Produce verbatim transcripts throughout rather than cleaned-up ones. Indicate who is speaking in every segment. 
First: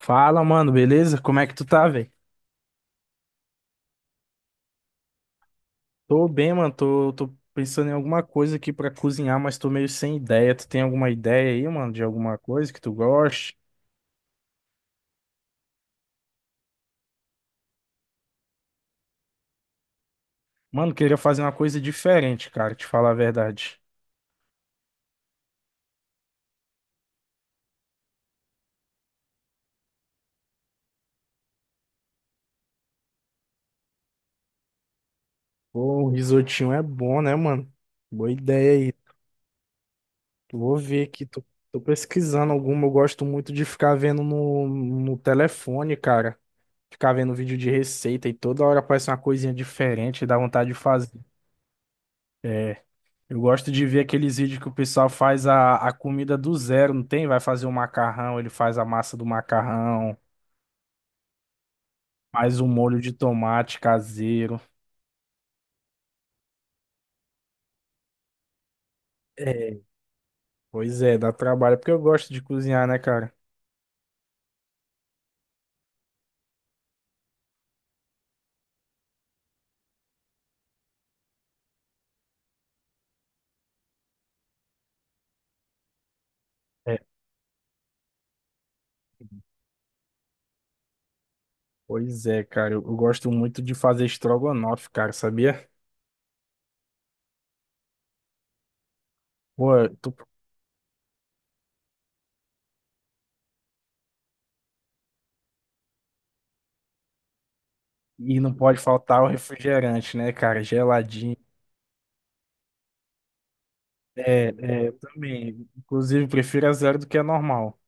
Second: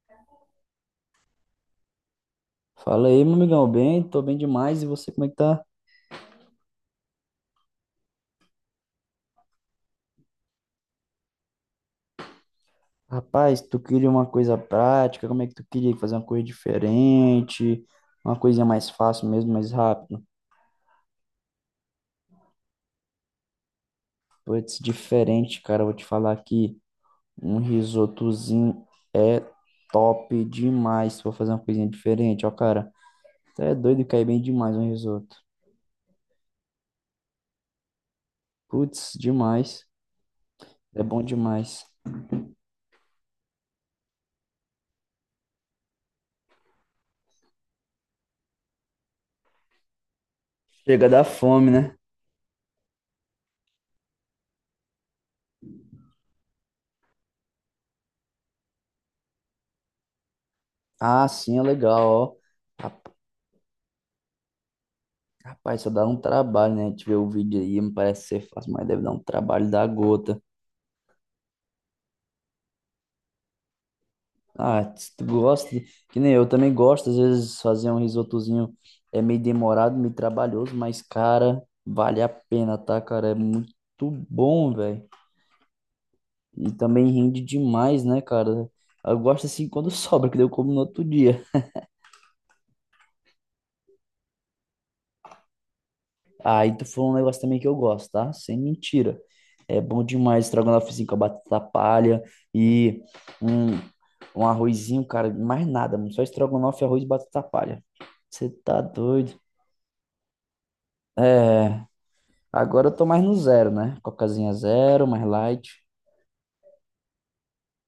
Speaker 1: Fala, mano, beleza? Como é que tu tá, velho?
Speaker 2: Fala aí, meu amigão, bem? Tô bem demais. E você, como é que tá?
Speaker 1: Tô bem, mano. Tô, tô pensando em alguma coisa aqui pra cozinhar, mas tô meio sem ideia. Tu tem alguma ideia aí, mano, de alguma coisa que tu goste?
Speaker 2: Rapaz, tu queria uma coisa prática? Como é que tu queria fazer uma coisa diferente? Uma coisinha mais fácil mesmo, mais rápido?
Speaker 1: Mano, queria fazer uma coisa diferente, cara, te falar a verdade.
Speaker 2: Putz, diferente, cara, eu vou te falar aqui. Um risotozinho é top demais. Se for fazer uma coisinha diferente, ó, cara. Tá é doido, cai bem demais um risoto.
Speaker 1: Pô, um risotinho é bom, né, mano? Boa ideia aí.
Speaker 2: Putz, demais.
Speaker 1: Vou
Speaker 2: É
Speaker 1: ver
Speaker 2: bom
Speaker 1: aqui. Tô, tô
Speaker 2: demais.
Speaker 1: pesquisando alguma. Eu gosto muito de ficar vendo no, no telefone, cara. Ficar vendo vídeo de receita e toda hora aparece uma coisinha diferente, dá vontade de
Speaker 2: Chega
Speaker 1: fazer.
Speaker 2: da fome, né?
Speaker 1: Eu gosto de ver aqueles vídeos que o pessoal faz a, a comida do zero, não tem? Vai fazer um macarrão, ele faz a massa do macarrão,
Speaker 2: Ah, sim, é legal, ó.
Speaker 1: faz um molho de tomate caseiro.
Speaker 2: Vai só dá um trabalho, né? A gente vê o vídeo aí, não parece ser fácil, mas deve dar um trabalho
Speaker 1: É,
Speaker 2: da gota.
Speaker 1: pois é, dá trabalho, porque eu gosto de cozinhar, né, cara?
Speaker 2: Ah, se tu gosta, de- que nem eu também gosto, às vezes fazer um risotozinho é meio demorado, meio trabalhoso, mas, cara, vale a pena, tá, cara? É muito bom, velho. E
Speaker 1: É.
Speaker 2: também rende demais, né, cara? Eu gosto assim quando sobra, que daí eu como no outro dia.
Speaker 1: Pois é, cara, eu, eu gosto muito de fazer estrogonofe, cara, sabia?
Speaker 2: Aí tu falou um negócio também que eu gosto, tá? Sem mentira. É
Speaker 1: Pô,
Speaker 2: bom
Speaker 1: tu-
Speaker 2: demais estrogonofezinho com a batata palha e um, um arrozinho, cara, mais nada, mano. Só estrogonofe, arroz e batata palha.
Speaker 1: e
Speaker 2: Você
Speaker 1: não pode
Speaker 2: tá
Speaker 1: faltar o
Speaker 2: doido?
Speaker 1: refrigerante, né, cara? Geladinho.
Speaker 2: É, agora eu tô mais no zero, né?
Speaker 1: É,
Speaker 2: Cocazinha
Speaker 1: é, eu
Speaker 2: zero, mais
Speaker 1: também.
Speaker 2: light.
Speaker 1: Inclusive, prefiro a zero do que a normal.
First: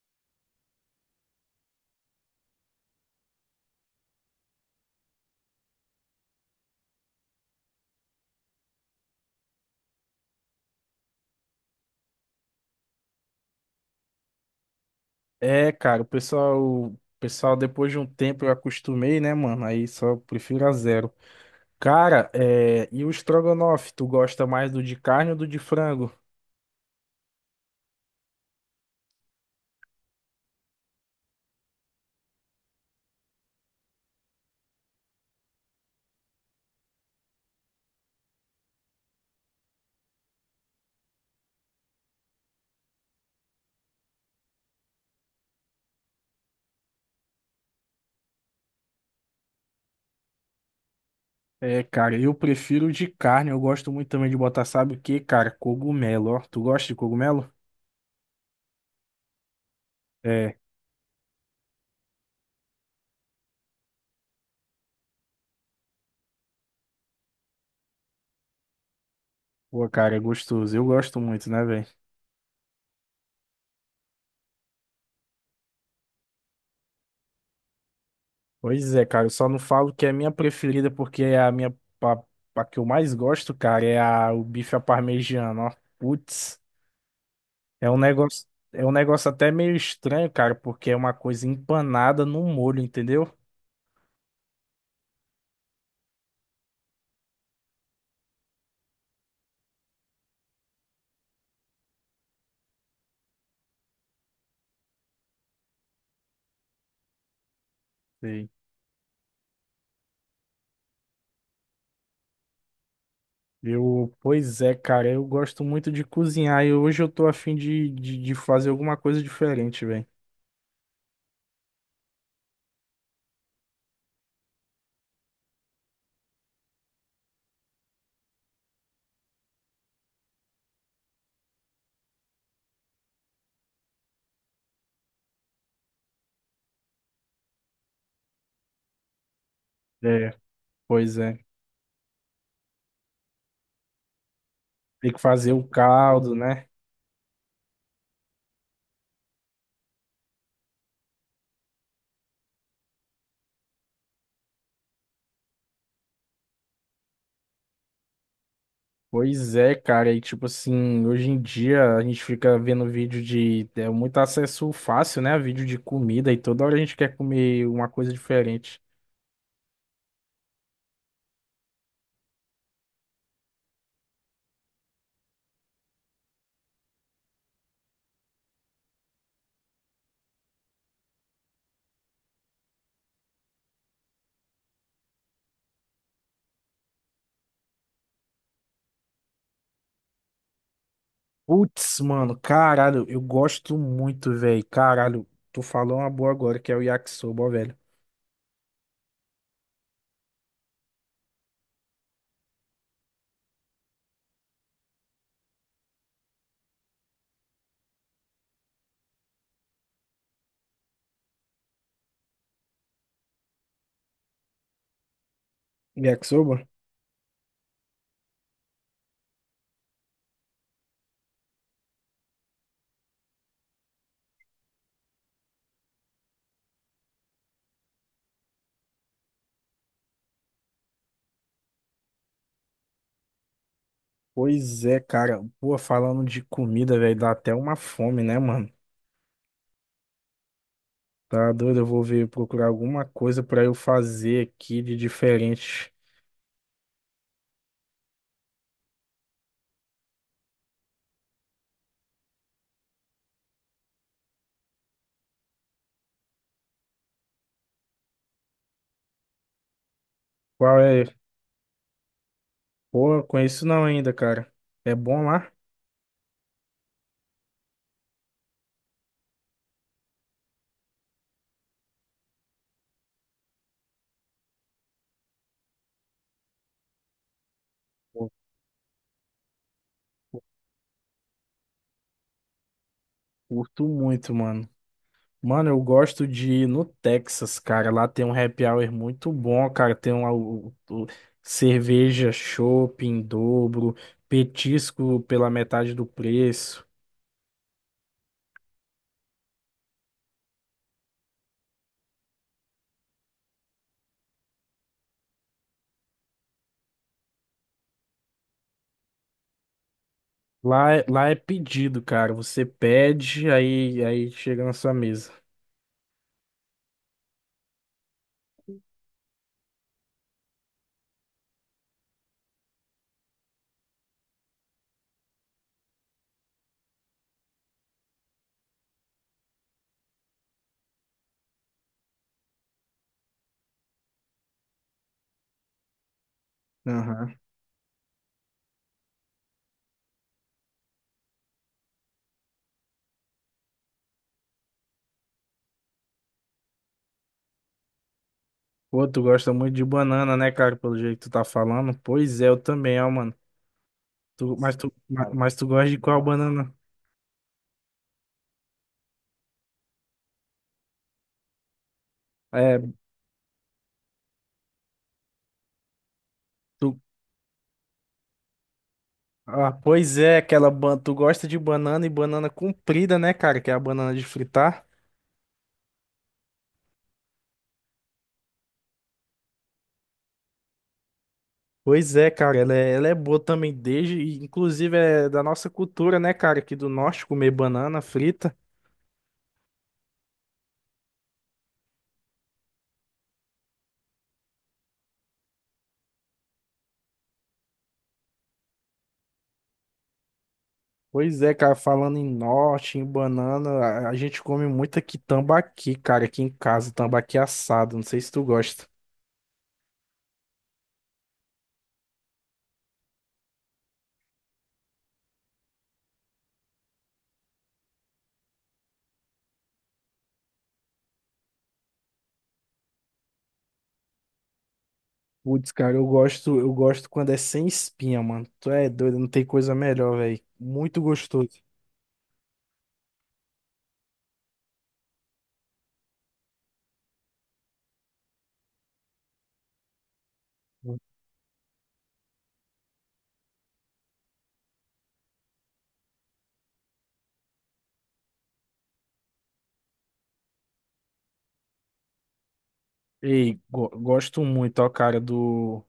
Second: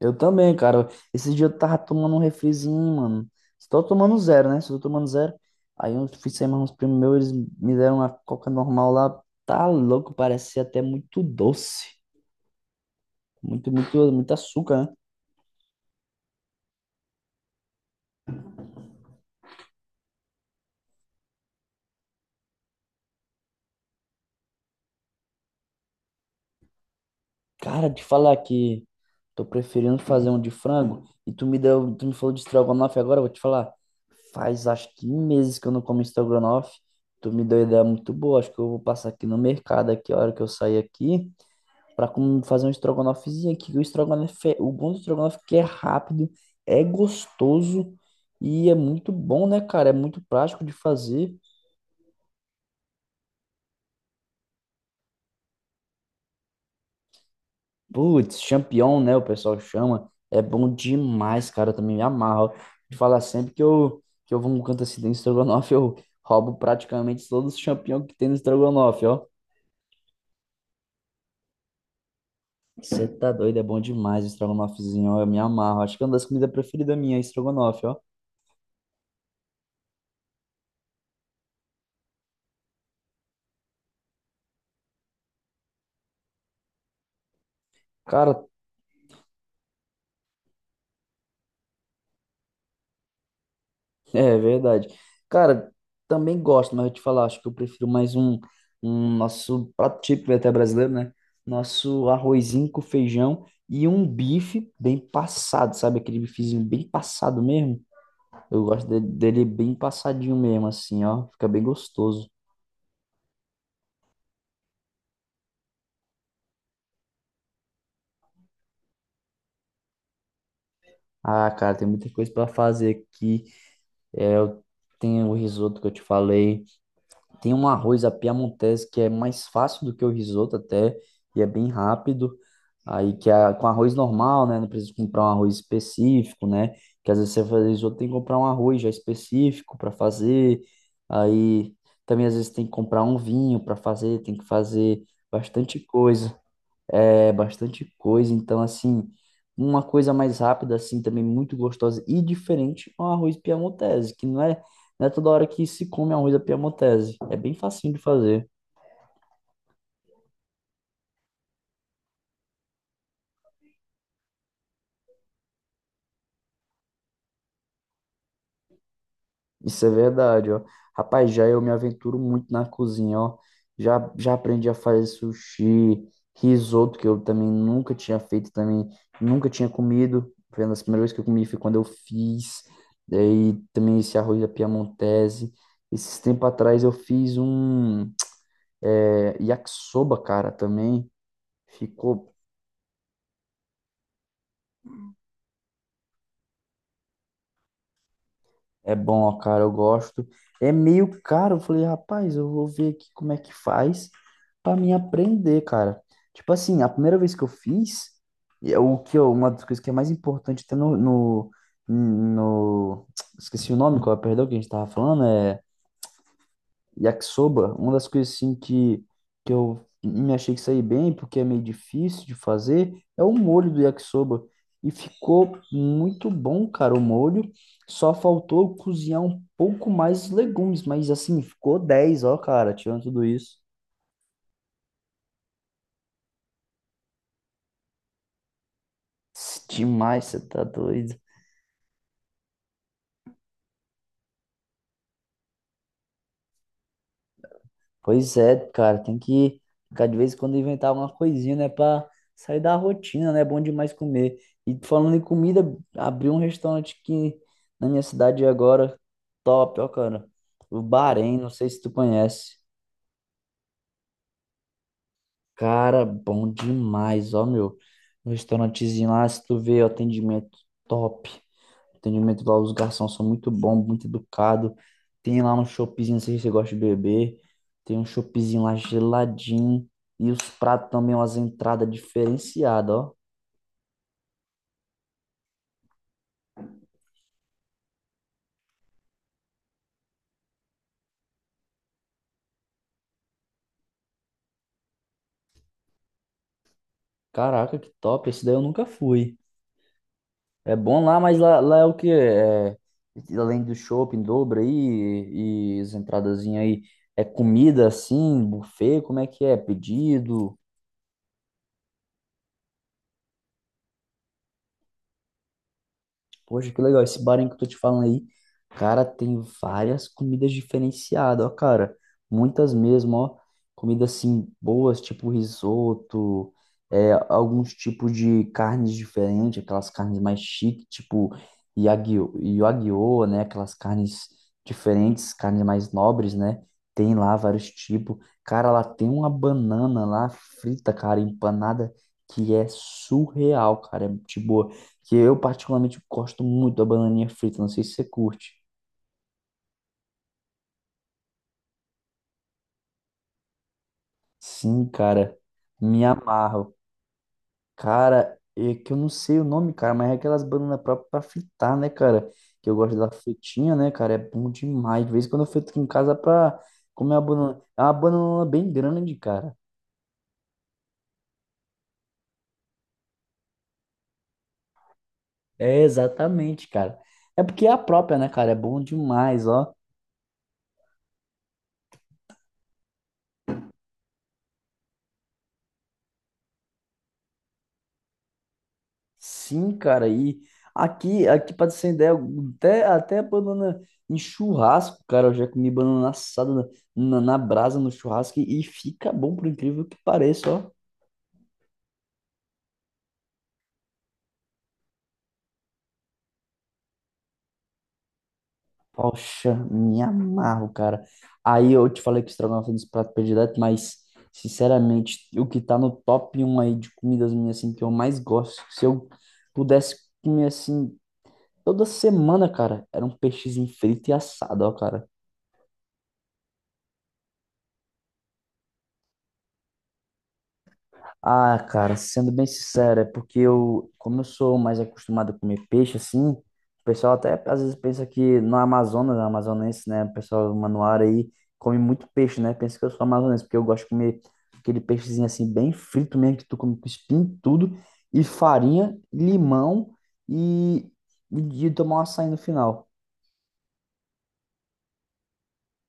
Speaker 2: Eu também, cara. Esse dia eu tava tomando um refrizinho, mano. Estou tomando zero, né? Estou tomando zero. Aí eu fui sair mais uns primos meus, eles me deram uma coca normal lá. Tá louco, parecia até muito doce. Muito, muito, muito açúcar, né?
Speaker 1: É, cara, o pessoal, o pessoal, depois de um tempo eu acostumei, né, mano? Aí só prefiro a zero. Cara, é, e o estrogonofe, tu gosta mais do de carne ou do de frango?
Speaker 2: Cara, te falar que tô preferindo fazer um de frango e tu me deu, tu me falou de estrogonofe agora, eu vou te falar. Faz acho que um meses que eu não como estrogonofe. Tu me deu ideia muito boa, acho que eu vou passar aqui no mercado aqui, a hora que eu sair aqui, pra com- fazer um estrogonofezinho aqui. Que O estrogonofe, é- o bom do estrogonofe é que é rápido, é gostoso e é muito bom, né, cara? É muito prático de fazer.
Speaker 1: É, cara, eu prefiro o de carne, eu gosto muito também de botar, sabe o quê, cara? Cogumelo, ó. Tu gosta de cogumelo?
Speaker 2: Putz, Champion, né? O pessoal chama. É
Speaker 1: É,
Speaker 2: bom demais, cara. Eu também me amarro. De falar sempre que eu, que eu vou num canto assim do estrogonofe, eu roubo praticamente todos os champignons que tem no estrogonofe, ó.
Speaker 1: pô, cara, é gostoso. Eu gosto muito, né, velho?
Speaker 2: Você tá doido, é bom demais o estrogonofezinho, ó. Eu me amarro. Acho que é uma das comidas preferidas minha, estrogonofe, ó.
Speaker 1: Pois é, cara, eu só não falo que é a minha preferida, porque é a minha, a, a que eu mais gosto, cara, é a, o bife à parmegiana, ó. Putz. É um negócio,
Speaker 2: Cara,
Speaker 1: é um negócio até meio estranho, cara, porque é uma coisa empanada no molho, entendeu?
Speaker 2: é verdade. Cara, também gosto, mas eu te falar, acho que eu prefiro mais um, um nosso prato típico até brasileiro, né? Nosso arrozinho com feijão e um bife bem passado, sabe? Aquele bifezinho bem passado mesmo.
Speaker 1: Sei.
Speaker 2: Eu gosto de- dele bem passadinho mesmo, assim, ó. Fica bem gostoso.
Speaker 1: Eu, pois é, cara, eu gosto muito de cozinhar e hoje eu tô afim de, de, de fazer alguma coisa diferente, velho.
Speaker 2: Ah, cara, tem muita coisa pra fazer aqui. Tem o risoto que eu te falei. Tem um arroz à piamontese que é mais fácil do que o risoto até e é bem rápido. Aí que a, com arroz normal, né? Não precisa comprar um arroz específico, né? Que às vezes você faz risoto, tem que comprar um arroz já específico para
Speaker 1: É,
Speaker 2: fazer.
Speaker 1: pois é.
Speaker 2: Aí também às vezes tem que comprar um vinho para fazer, tem que fazer
Speaker 1: Tem que fazer o
Speaker 2: bastante
Speaker 1: caldo,
Speaker 2: coisa.
Speaker 1: né?
Speaker 2: É, bastante coisa. Então, assim, uma coisa mais rápida, assim, também muito gostosa e diferente é um arroz piamontese, que não é, não é toda hora que se come arroz à piamontese. É bem facinho de fazer.
Speaker 1: Pois é, cara. E tipo assim, hoje em dia a gente fica vendo vídeo de. É muito acesso fácil, né? Vídeo de comida e toda hora a gente quer comer uma coisa diferente.
Speaker 2: Isso é verdade, ó. Rapaz, já eu me aventuro muito na cozinha, ó. Já, já aprendi a fazer sushi, risoto, que eu também nunca tinha feito, também nunca tinha comido. Foi uma das primeiras vezes que eu comi, foi quando eu fiz. Daí também esse arroz da Piamontese. Esses tempos atrás eu fiz um é, yakisoba, cara, também.
Speaker 1: Putz,
Speaker 2: Ficou
Speaker 1: mano, caralho, eu gosto muito, velho. Caralho, tu falou uma boa agora, que é o yakisoba, ó, velho.
Speaker 2: É bom, ó, cara, eu gosto. É meio caro. Eu falei, rapaz, eu vou ver aqui como é que faz pra mim aprender, cara. Tipo assim, a primeira vez que eu fiz, e é o que eu- uma das coisas que é mais importante até no, no, no- esqueci o nome, qual é, perdão, que a gente tava falando, é
Speaker 1: Yakisoba?
Speaker 2: Yakisoba, uma das coisas assim que, que eu me achei que saí bem, porque é meio difícil de fazer, é o molho do yakisoba. E ficou muito bom, cara, o molho. Só faltou cozinhar um pouco mais os legumes, mas assim, ficou dez, ó, cara, tirando tudo isso.
Speaker 1: Pois é, cara. Pô, falando de comida, velho, dá até uma fome, né, mano?
Speaker 2: Demais, você tá doido.
Speaker 1: Tá doido? Eu vou ver procurar alguma coisa pra eu fazer aqui de diferente.
Speaker 2: Pois é, cara, tem que ficar de vez em quando inventar alguma coisinha, né, pra sair da rotina, né? É bom demais comer. E falando em comida, abri um restaurante aqui na minha cidade agora, top, ó, cara.
Speaker 1: Qual
Speaker 2: O
Speaker 1: é?
Speaker 2: Bahrein, não sei se tu conhece.
Speaker 1: Pô, eu conheço não ainda, cara. É bom lá?
Speaker 2: Cara, bom demais, ó, meu. Um restaurantezinho lá, se tu vê, o atendimento top. O atendimento lá, os garçons são muito bons, muito educados. Tem lá um choppzinho, não sei se você gosta de beber. Tem um
Speaker 1: Pô,
Speaker 2: choppzinho lá geladinho. E os pratos também, umas entradas diferenciadas, ó.
Speaker 1: curto muito, mano. Mano, eu gosto de ir no Texas, cara. Lá tem um happy hour muito bom, cara. Tem uma, o- o- cerveja chopp em dobro, petisco pela metade do preço.
Speaker 2: Caraca, que top. Esse daí eu nunca fui. É bom lá, mas lá, lá é o quê? É, além do shopping em dobro aí e, e as entradazinhas aí, é comida assim, buffet, como é que é? Pedido?
Speaker 1: Lá, é- lá é pedido, cara. Você pede, aí, aí chega na sua mesa.
Speaker 2: Poxa, que legal. Esse bar aí que eu tô te falando aí, cara, tem várias comidas diferenciadas, ó, cara. Muitas mesmo, ó. Comidas assim boas, tipo risoto, é, alguns tipos de carnes diferentes, aquelas carnes mais chiques, tipo Yagyu, Wagyu, né? Aquelas carnes diferentes, carnes mais nobres, né? Tem
Speaker 1: Aham.
Speaker 2: lá vários tipos. Cara, lá tem uma banana lá frita, cara, empanada, que é surreal, cara. É tipo. Que eu particularmente gosto muito da bananinha frita, não sei se você curte.
Speaker 1: Pô, tu gosta muito de banana, né, cara? Pelo jeito que tu tá falando. Pois é, eu também, ó, mano. Tu, mas,
Speaker 2: Sim,
Speaker 1: tu, ma-
Speaker 2: cara,
Speaker 1: mas tu gosta de
Speaker 2: me
Speaker 1: qual
Speaker 2: amarro.
Speaker 1: banana?
Speaker 2: Cara, é que eu não sei o nome, cara, mas é aquelas bananas próprias pra fritar, né, cara? Que eu
Speaker 1: É.
Speaker 2: gosto da fritinha, né, cara? É bom demais. De vez em quando eu frito aqui em casa pra
Speaker 1: tu,
Speaker 2: comer uma banana. É uma banana bem grande, cara.
Speaker 1: Ah, pois é, aquela banana. Tu gosta de banana e banana comprida, né, cara? Que é a banana de fritar.
Speaker 2: É, exatamente, cara. É porque é a própria, né, cara? É bom demais, ó.
Speaker 1: Pois é, cara, ela é, ela é boa também desde, e inclusive é da nossa cultura, né, cara, aqui do norte comer banana frita.
Speaker 2: Sim, cara, e aqui, aqui para ter ideia, até, até banana em churrasco, cara, eu já comi banana assada na, na, brasa, no churrasco, e, fica bom, por incrível que pareça, ó.
Speaker 1: Pois é, cara, falando em norte, em banana, a, a gente come muito aqui tambaqui, cara, aqui em casa, tambaqui assado, não sei se tu gosta.
Speaker 2: Poxa, me amarro, cara. Aí eu te falei que estrogonofe é um dos pratos prediletos, mas, sinceramente, o que tá no top um aí de comidas minhas, assim, que eu mais gosto, se eu pudesse comer, assim, toda semana, cara, era um peixezinho frito e assado, ó, cara.
Speaker 1: Putz, cara, eu gosto, eu gosto quando é sem espinha, mano. Tu é doido, não tem coisa melhor, velho. Muito gostoso.
Speaker 2: Ah, cara, sendo bem sincero, é porque eu, como eu sou mais acostumado a comer peixe, assim, o pessoal até às vezes pensa que no Amazonas, no amazonense, né, o pessoal manuara aí come muito peixe, né, pensa que eu sou amazonense, porque eu gosto de comer aquele peixezinho assim, bem frito mesmo, que tu come com espinho e tudo, e farinha, limão e, e de tomar um açaí no final.
Speaker 1: Ei, go- gosto muito, ó, cara, do.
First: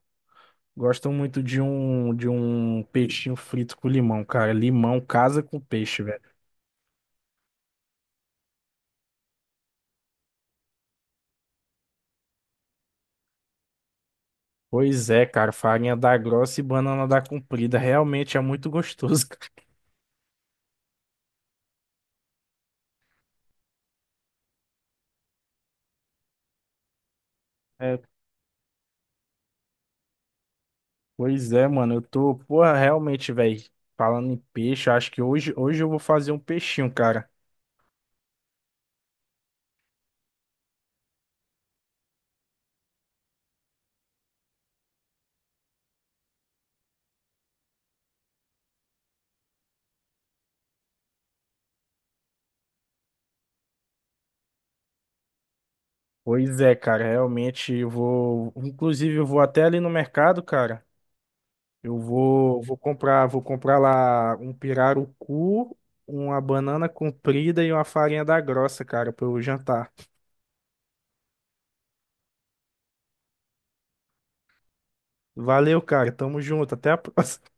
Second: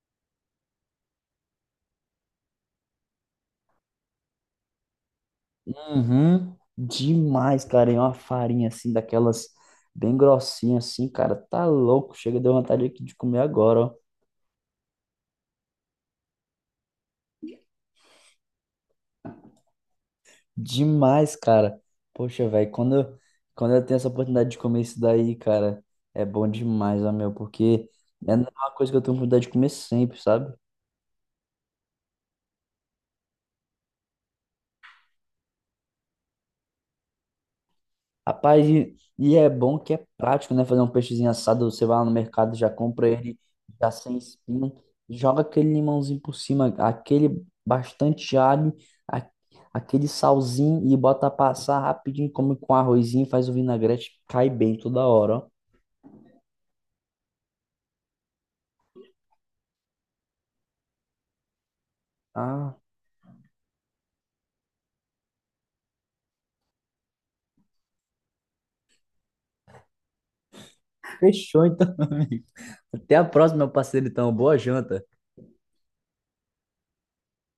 Speaker 1: Gosto muito de um, de um peixinho frito com limão, cara. Limão casa com peixe, velho.
Speaker 2: Uhum, demais, cara, e uma farinha assim, daquelas bem grossinha assim, cara, tá louco, chega, deu vontade aqui de comer agora, ó.
Speaker 1: Pois é, cara, farinha da grossa e banana da comprida. Realmente é muito gostoso, cara.
Speaker 2: Demais, cara. Poxa, velho, quando eu, quando eu tenho essa oportunidade de comer isso daí, cara, é bom demais, ó, meu, porque
Speaker 1: É,
Speaker 2: é uma coisa que eu tenho oportunidade de comer sempre, sabe?
Speaker 1: pois é, mano. Eu tô, porra, realmente, velho. Falando em peixe, eu acho que hoje, hoje eu vou fazer um peixinho, cara.
Speaker 2: Rapaz, e, e é bom que é prático, né? Fazer um peixezinho assado, você vai lá no mercado, já compra ele, já sem espinho, joga aquele limãozinho por cima, aquele bastante alho, a- aquele salzinho e bota passar rapidinho, come com arrozinho, faz o vinagrete, cai bem toda hora, ó.
Speaker 1: Pois é, cara, realmente eu vou. Inclusive, eu vou até ali no mercado, cara. Eu vou, vou
Speaker 2: Ah,
Speaker 1: comprar, vou comprar lá um pirarucu, uma banana comprida e uma farinha da grossa, cara, para eu jantar.
Speaker 2: fechou então. Amigo. Até a próxima, meu parceiro. Então, boa janta.
Speaker 1: Valeu, cara. Tamo junto. Até a próxima.